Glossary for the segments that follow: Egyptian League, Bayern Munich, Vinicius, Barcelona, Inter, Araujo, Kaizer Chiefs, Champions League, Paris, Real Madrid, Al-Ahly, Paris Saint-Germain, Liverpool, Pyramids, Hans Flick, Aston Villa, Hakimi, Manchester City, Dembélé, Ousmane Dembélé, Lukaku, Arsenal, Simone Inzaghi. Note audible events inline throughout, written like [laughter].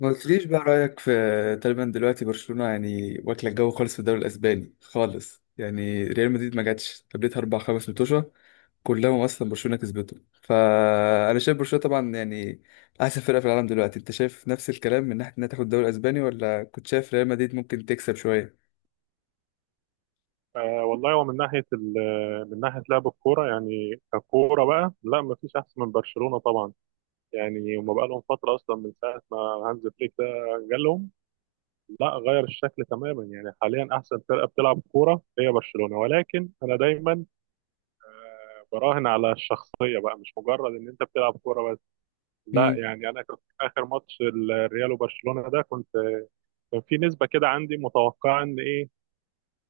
ما قلتليش بقى رأيك في تقريبا دلوقتي برشلونة، يعني واكلة الجو خالص في الدوري الأسباني خالص، يعني ريال مدريد ما جاتش، قابلتها أربع خمس متوشة كلهم أصلا برشلونة كسبته. فأنا شايف برشلونة طبعا، يعني أحسن فرقة في العالم دلوقتي. أنت شايف نفس الكلام من ناحية إنها تاخد الدوري الأسباني، ولا كنت شايف ريال مدريد ممكن تكسب شوية؟ آه والله هو من ناحيه لعب الكوره، يعني ككوره بقى، لا ما فيش احسن من برشلونه طبعا. يعني هما بقى لهم فتره اصلا من ساعه ما هانز فليك ده جالهم، لا غير الشكل تماما. يعني حاليا احسن فرقه بتلعب كوره هي برشلونه، ولكن انا دايما براهن على الشخصيه بقى، مش مجرد ان انت بتلعب كوره بس، لا. امم. يعني انا كنت في اخر ماتش الريال وبرشلونه ده، كنت كان في نسبه كده عندي متوقعه ان ايه،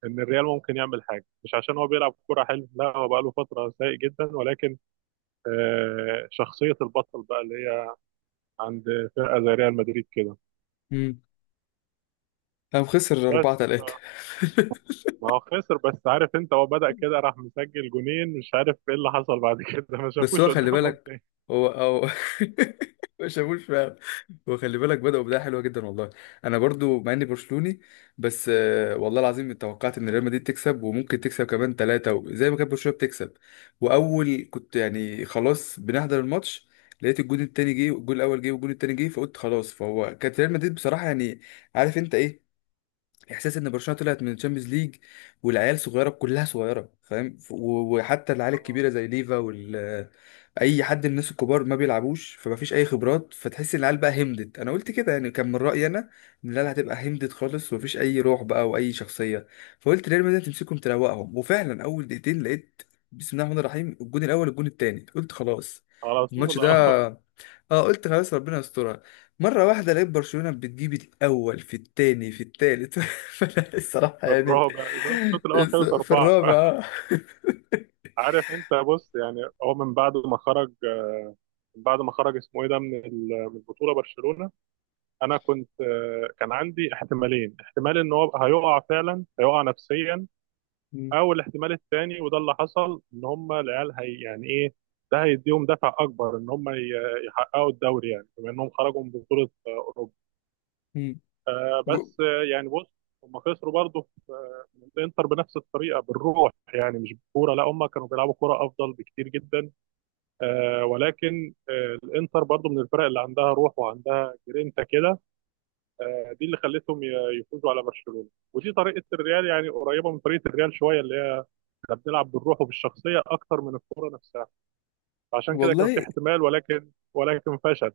ان الريال ممكن يعمل حاجه، مش عشان هو بيلعب كوره حلو، لا هو بقى له فتره سيء جدا، ولكن شخصيه البطل بقى اللي هي عند فرقه زي ريال مدريد كده. امم. قام خسر أربعة بس ف... تلاتة. ما هو خسر بس، عارف انت، هو بدأ كده راح مسجل جونين، مش عارف ايه اللي حصل بعد [laughs] كده، ما بس هو شافوش خلي قدامهم بالك، تاني. هو او [laughs] ما شافوش فعلا. هو خلي بالك، بدأوا بداية حلوة جدا والله. انا برضو مع اني برشلوني، بس آه، والله العظيم توقعت ان ريال مدريد تكسب، وممكن تكسب كمان ثلاثة زي ما كانت برشلونة بتكسب. واول كنت يعني خلاص بنحضر الماتش، لقيت الجون التاني جه، والجون الاول جه، والجون التاني جه، فقلت خلاص. فهو كانت ريال مدريد بصراحة يعني، عارف انت ايه احساس ان برشلونه طلعت من الشامبيونز ليج، والعيال صغيره، كلها صغيره، فاهم؟ وحتى العيال الكبيره زي ليفا وال، اي حد من الناس الكبار ما بيلعبوش، فمفيش اي خبرات، فتحس ان العيال بقى همدت. انا قلت كده يعني، كان من رايي انا ان العيال هتبقى همدت خالص، ومفيش اي روح بقى واي شخصيه. فقلت ريال مدريد تمسكهم تروقهم. وفعلا اول دقيقتين لقيت بسم الله الرحمن الرحيم، الجون الاول الجون التاني، قلت خلاص على الماتش طول، اه. ده. اه، قلت خلاص ربنا يسترها. مرة واحدة لقيت برشلونة بتجيب الأول في التاني في التالت [laughs] فأنا الصراحة في يعني الرابع، الشوط الاول خلص في اربعه. الرابع. آه. عارف انت، بص يعني، هو من بعد ما خرج، من بعد ما خرج، اسمه ايه ده، من البطوله برشلونه، انا كنت كان عندي احتمالين: احتمال ان هو هيقع، فعلا هيقع نفسيا، م- او الاحتمال التاني وده اللي حصل، ان هم العيال هي يعني ايه، ده هيديهم دفع اكبر ان يحققوا الدوري، يعني بما انهم خرجوا من بطوله اوروبا. م. آه، و- بس يعني بص، هم خسروا برضه في من الانتر بنفس الطريقه، بالروح يعني مش بالكوره، لا هم كانوا بيلعبوا كوره افضل بكتير جدا، آه. ولكن آه الانتر برضه من الفرق اللي عندها روح وعندها جرينتا كده، آه، دي اللي يفوزوا على برشلونه. ودي طريقه الريال، يعني قريبه من طريقه الريال شويه، اللي هي احنا بنلعب بالروح وبالشخصيه اكتر من الكوره نفسها، عشان كده كان في والله، احتمال، ولكن فشل.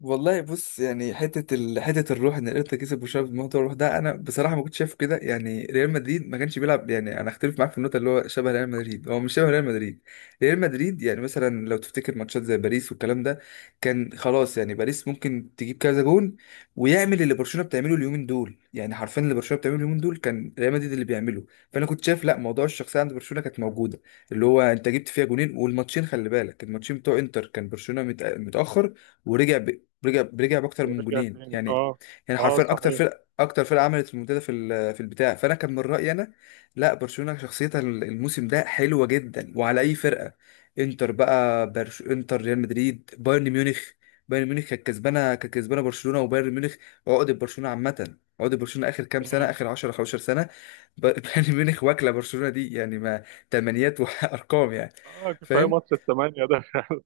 والله بص، يعني حته الروح ان الانتر كسب وشاف بموضوع الروح ده، انا بصراحه ما كنتش شايفه كده. يعني ريال مدريد ما كانش بيلعب، يعني انا اختلف معاك في النقطه، اللي هو شبه ريال مدريد، هو مش شبه ريال مدريد. ريال مدريد يعني مثلا لو تفتكر ماتشات زي باريس والكلام ده، كان خلاص يعني باريس ممكن تجيب كذا جون، ويعمل اللي برشلونه بتعمله اليومين دول. يعني حرفيا اللي برشلونه بتعمله اليومين دول كان ريال مدريد اللي بيعمله. فانا كنت شايف لا، موضوع الشخصيه عند برشلونه كانت موجوده، اللي هو انت جبت فيها جونين، والماتشين خلي بالك، الماتشين بتوع انتر، كان برشلونه متاخر ورجع، برجع باكتر من ورجع جونين تاني، يعني. اه. يعني اه حرفيا صحيح. اكتر فرقه عملت المنتدى في في البتاع. فانا كان من رايي انا، لا برشلونه شخصيتها الموسم ده حلوه جدا، وعلى اي فرقه. انتر بقى، انتر، ريال مدريد، بايرن ميونخ. بايرن ميونخ كانت كسبانه، كانت كسبانه برشلونه. وبايرن ميونخ عقده برشلونه عامه، عقده برشلونه اخر كام سنه، مم. اخر 10 15 سنه. [laughs] بايرن ميونخ واكله برشلونه دي، يعني ما، تمنيات وارقام [laughs] يعني. اه كفايه فاهم؟ ماتش الثمانيه ده [laughs]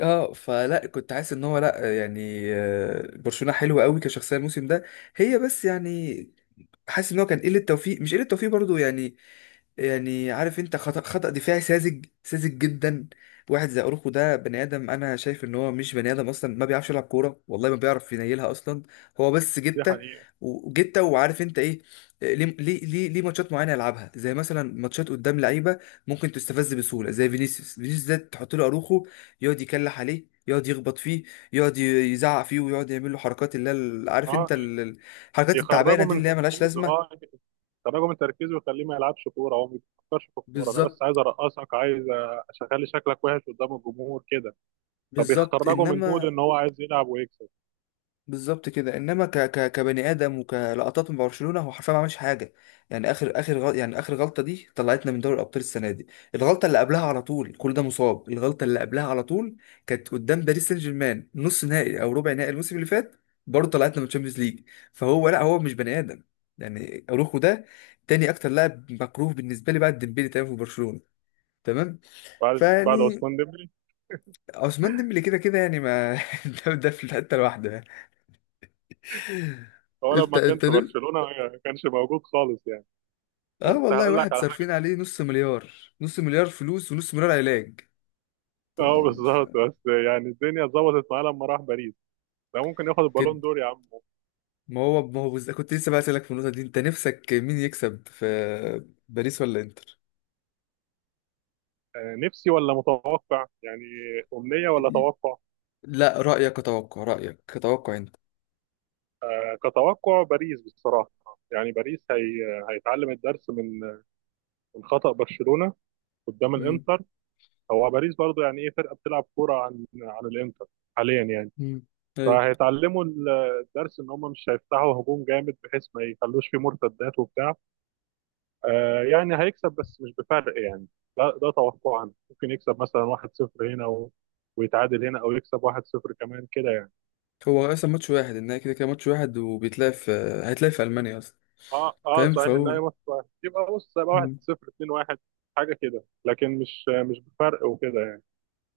اه، فلا كنت حاسس ان هو، لا يعني آه، برشلونة حلوة قوي كشخصية الموسم ده، هي بس يعني، حاسس ان هو كان قلة توفيق، مش قلة توفيق برضو يعني، يعني عارف انت، خطأ دفاعي ساذج جدا. واحد زي اروخو ده بني ادم، انا شايف ان هو مش بني ادم اصلا، ما بيعرفش يلعب كوره، والله ما بيعرف ينيلها اصلا. هو بس دي جته حقيقه. وجته. وعارف انت ايه، ليه ماتشات معينه يلعبها، زي مثلا ماتشات قدام لعيبه ممكن تستفز بسهوله زي فينيسيوس. فينيسيوس ده تحط له اروخو، يقعد يكلح عليه، يقعد يخبط فيه، يقعد يزعق فيه، ويقعد يعمل له حركات اللي هي عارف اه، انت ي- الحركات التعبانه يخرجوا دي، من اللي هي ملهاش تركيزه، اه. لازمه. يخرجوا من تركيزه ويخليه ما يلعبش كوره، هو ما بيفكرش في الكوره، انا بس بالظبط. عايز ارقصك، عايز اخلي شكلك وحش قدام الجمهور كده. بالظبط فبيخرجوا من مود انما، ان هو عايز يلعب ويكسب. بالظبط كده. انما ك ك كبني ادم وكلقطات من برشلونه، هو حرفيا ما عملش حاجه. يعني يعني اخر غلطه دي طلعتنا من دوري الابطال السنه دي. الغلطه اللي قبلها على طول كل ده مصاب، الغلطه اللي قبلها على طول كانت قدام باريس سان جيرمان، نص نهائي او ربع نهائي الموسم اللي فات، برضه طلعتنا من الشامبيونز ليج. فهو لا، هو مش بني ادم، يعني اروخو ده تاني اكتر لاعب مكروه بالنسبه لي بعد ديمبلي. تمام في برشلونه، تمام. بعد فيعني عثمان ديمبلي. عثمان ديمبلي كده كده يعني ما [laughs] ده في حته لوحده. هو انت لما كان انت في نمت. برشلونة ما كانش موجود خالص يعني. اه بس والله، هقول لك واحد على صارفين حاجة، عليه نص مليار، نص مليار فلوس ونص مليار علاج. انت اه يعني مش بالظبط، فاهم بس يعني الدنيا اتظبطت معاه لما راح باريس. ده ممكن ياخد كده. البالون دور يا عم. ما هو ما هو بز... كنت لسه بقى اسالك في النقطه دي، انت نفسك مين يكسب في باريس ولا انتر؟ نفسي ولا متوقع يعني؟ أمنية ولا توقع؟ لا رايك اتوقع، رايك اتوقع انت. كتوقع باريس بصراحة. يعني باريس هي هيتعلم الدرس من خطأ برشلونة قدام امم. الانتر. هو باريس برضو يعني ايه، فرقة بتلعب كورة عن الانتر حاليا يعني. امم. ايوه. فهيتعلموا ال- الدرس ان هم مش هيفتحوا هجوم جامد بحيث ما يخلوش فيه مرتدات وبتاع. آه يعني هيكسب بس مش بفرق يعني، ده توقعنا، ممكن يكسب مثلا 1-0 هنا و... ويتعادل هنا، او يكسب 1-0 كمان كده يعني. هو اصلا ماتش واحد النهائي، كده كده ماتش واحد، وبيتلعب في، هيتلعب في المانيا اصلا. اه اه فاهم؟ صحيح، لا فهو يا ماتش واحد، يبقى بص يبقى 1-0، 2-1، حاجه كده، لكن مش بفرق وكده يعني.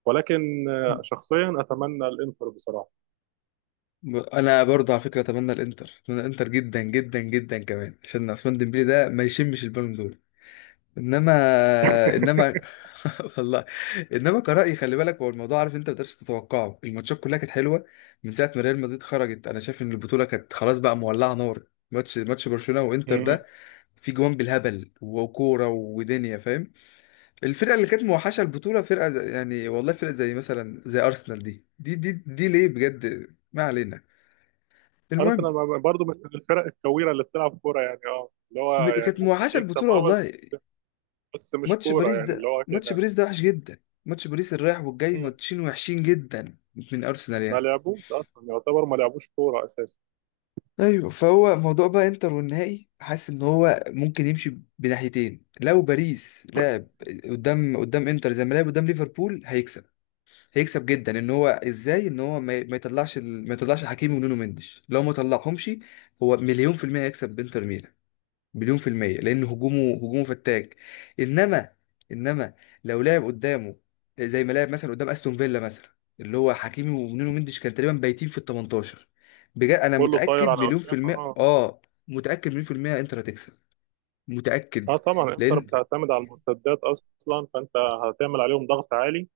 ولكن مم. شخصيا اتمنى الانتر بصراحه. انا برضه على فكره اتمنى الانتر، اتمنى الانتر جدا جدا جدا، كمان عشان عثمان ديمبلي ده ما يشمش البالون دول. انما، انما [laughs] [laughs] والله. انما كرأي خلي بالك، هو الموضوع عارف انت ما تقدرش تتوقعه، الماتشات كلها كانت حلوه. من ساعه ما ريال مدريد خرجت، انا شايف ان البطوله كانت خلاص بقى مولعه نار. ماتش برشلونه وانتر ده، في جوان بالهبل وكوره ودنيا، فاهم؟ الفرقه اللي كانت موحشه البطوله، يعني والله فرقه زي مثلا زي ارسنال دي. دي ليه بجد، ما علينا، المهم. ارسنال، برضه مش من الفرق الكويره اللي بتلعب كوره يعني، اه اللي هو يعني كانت ممكن موحشه يكسب، البطوله اه، بس والله. بس مش ماتش كوره باريس يعني ده اللي هو ماتش كده. باريس ده وحش جدا. ماتش باريس الرايح والجاي، مم. ماتشين وحشين جدا من ارسنال ما يعني. لعبوش اصلا، يعتبر ما لعبوش كوره اساسا. ايوه، فهو موضوع بقى انتر والنهائي، حاسس ان هو ممكن يمشي بناحيتين. لو باريس لعب قدام انتر زي ما لعب قدام ليفربول، هيكسب، هيكسب جدا. ان هو ازاي ان هو ما يطلعش ما يطلعش حكيمي ونونو مندش، لو ما طلعهمش، هو مليون في المية هيكسب بانتر ميلان. مليون في المية، لأن هجومه، هجومه فتاك. إنما، إنما لو لعب قدامه زي ما لعب مثلا قدام أستون فيلا مثلا، اللي هو حكيمي ونونو مندش كان تقريبا بايتين في ال 18، بجد أنا كله طاير متأكد على مليون في قدام، المية اه. آه. متأكد مليون في المية إنتر هتكسب، اه متأكد. طبعا انتر لأن، بتعتمد على المرتدات اصلا، فانت هتعمل عليهم ضغط عالي.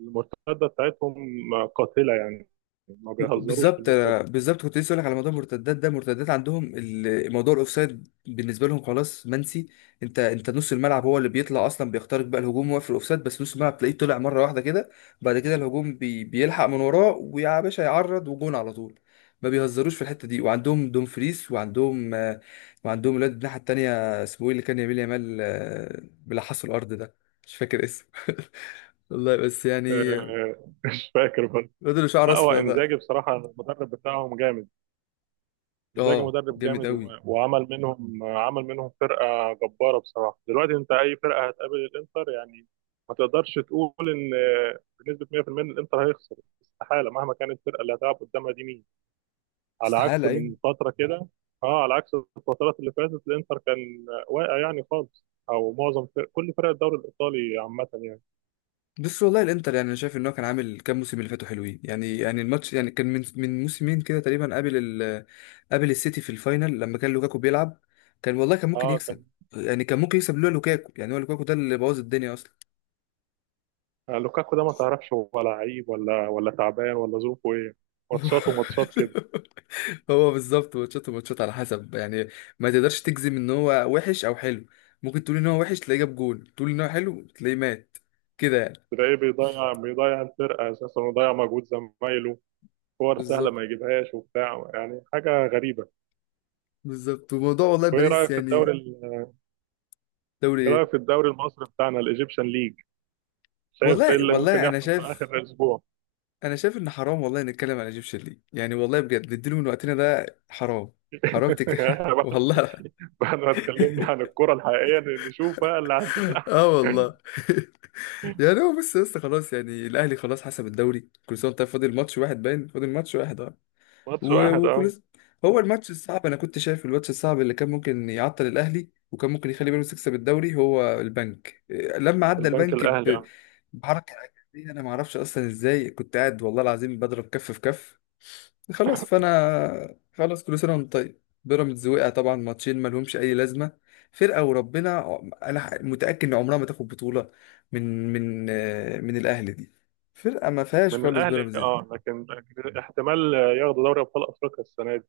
المرتده بتاعتهم قاتله يعني، ما بيهزروش في بالظبط. المرتده. بالظبط كنت لسه اقول لك على موضوع المرتدات ده، مرتدات عندهم موضوع الاوفسايد بالنسبه لهم خلاص منسي. انت انت نص الملعب هو اللي بيطلع اصلا، بيخترق بقى الهجوم واقف في الاوفسايد. بس نص الملعب تلاقيه طلع مره واحده كده، بعد كده الهجوم بيلحق من وراه ويا باشا، يعرض وجون على طول. ما بيهزروش في الحته دي. وعندهم دومفريس، وعندهم آه، وعندهم الواد الناحيه التانيه اسمه ايه، اللي كان يميل يامال آه، بيلحسوا الارض ده، مش فاكر اسمه [laughs] والله بس يعني [laughs] مش فاكر بس. الواد اللي شعره لا هو اصفر انزاجي ده. بصراحه، المدرب بتاعهم جامد، انزاجي اه مدرب جامد جامد قوي. وعمل منهم، عمل منهم فرقه جباره بصراحه. دلوقتي انت اي فرقه هتقابل الانتر يعني، ما تقدرش تقول ان بنسبه 100% ان الانتر هيخسر، استحاله، مهما كانت الفرقه اللي هتلعب قدامها دي مين. على عكس استحالة، أيوة. من فتره كده، اه، على عكس الفترات اللي فاتت الانتر كان واقع يعني خالص، او معظم فرق، كل فرق الدوري الايطالي عامه يعني. بس والله الإنتر، يعني أنا شايف إن هو كان عامل كام موسم اللي فاتوا حلوين يعني، يعني الماتش يعني كان من موسمين كده تقريبا، قابل ال، قابل السيتي في الفاينل لما كان لوكاكو بيلعب. كان والله كان ممكن اه كان يكسب، يعني كان ممكن يكسب لولا لوكاكو. يعني هو لوكاكو ده اللي بوظ الدنيا أصلا لوكاكو ده ما تعرفش هو لعيب ولا تعبان، ولا ظروفه ايه. ماتشات وماتشات، [laughs] هو بالظبط ماتشات وماتشات على حسب يعني، ما تقدرش تجزم إن هو وحش أو حلو. ممكن تقول إن هو وحش تلاقيه جاب جول، تقول إن هو حلو تلاقيه مات، كده يعني. تلاقيه بيضيع الفرقة أساسا، ويضيع مجهود زمايله، كور سهلة ما بالظبط. يجيبهاش وبتاع، يعني حاجة غريبة. بالظبط وموضوع، والله وإيه باريس رأيك في يعني. دوري إيه إيه؟ رأيك في الدوري المصري بتاعنا الإيجيبشن ليج؟ شايف إيه والله، اللي ممكن والله انا يحصل في شايف، آخر الأسبوع؟ انا شايف ان حرام والله نتكلم على ايجيبشن ليج، يعني والله بجد نديله من وقتنا ده حرام، حرام [laughs] يعني تتكلم إحنا [laughs] بعد، والله [laughs] ما اتكلمنا عن الكرة الحقيقية نشوف بقى اللي عندنا. اه والله [laughs] يعني هو بس يا اسطى، خلاص يعني الاهلي خلاص حسب الدوري، كل سنه وانت طيب، فاضل ماتش واحد، باين فاضل ماتش واحد اه. ماتش واحد، أه. وفلوس. هو الماتش الصعب، انا كنت شايف الماتش الصعب اللي كان ممكن يعطل الاهلي، وكان ممكن يخلي بيراميدز يكسب الدوري، هو البنك إيه، لما عدى البنك البنك الأهلي، أه. بحركه عجيبه، انا ما اعرفش اصلا ازاي، كنت قاعد والله العظيم بضرب كف في كف. خلاص فانا خلاص كل سنه وانت طيب، بيراميدز وقع طبعا. ماتشين ما لهمش اي لازمه، فرقه وربنا انا متاكد ان عمرها ما تاخد بطوله من آه، من الاهلي دي، فرقه ما فيهاش من خالص الأهلي بيراميدز. أه، لكن احتمال ياخدوا دوري أبطال أفريقيا السنة دي.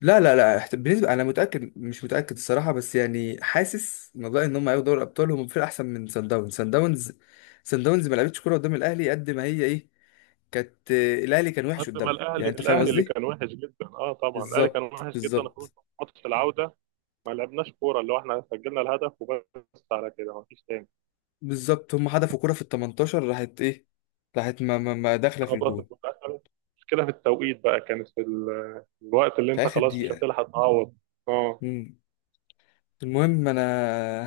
لا لا لا احت- بالنسبة أنا متأكد، مش متأكد الصراحة، بس يعني حاسس موضوع إن هم هياخدوا دوري الأبطال، هم فرقة أحسن من سان داونز. سان داونز ما لعبتش كورة قدام الأهلي، قد ما هي إيه، كانت آه، الأهلي كان وحش قد ما قدامها، الأهلي، يعني أنت فاهم اللي قصدي؟ كان وحش جدا أه، طبعا الأهلي كان بالظبط، وحش جدا بالظبط. خصوصا في ماتش العودة، ما لعبناش كورة، اللي هو احنا سجلنا الهدف وبس، على كده ما فيش تاني. بالظبط هم حدفوا كورة في ال 18، راحت إيه، راحت ما داخلة في خبطت الجون. في الآخر، مشكلة في التوقيت بقى، كانت في الوقت اللي في انت آخر خلاص مش دقيقة. هتلحق تعوض. اه مم. المهم أنا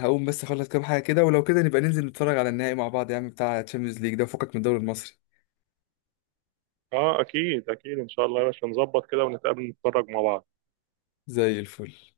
هقوم بس أخلص كام حاجة كده، ولو كده نبقى ننزل نتفرج على النهائي مع بعض يا عم، بتاع تشامبيونز ليج ده، وفكك من الدوري المصري. اه اكيد اكيد ان شاء الله يا باشا، نظبط كده ونتقابل نتفرج مع بعض. زي الفل.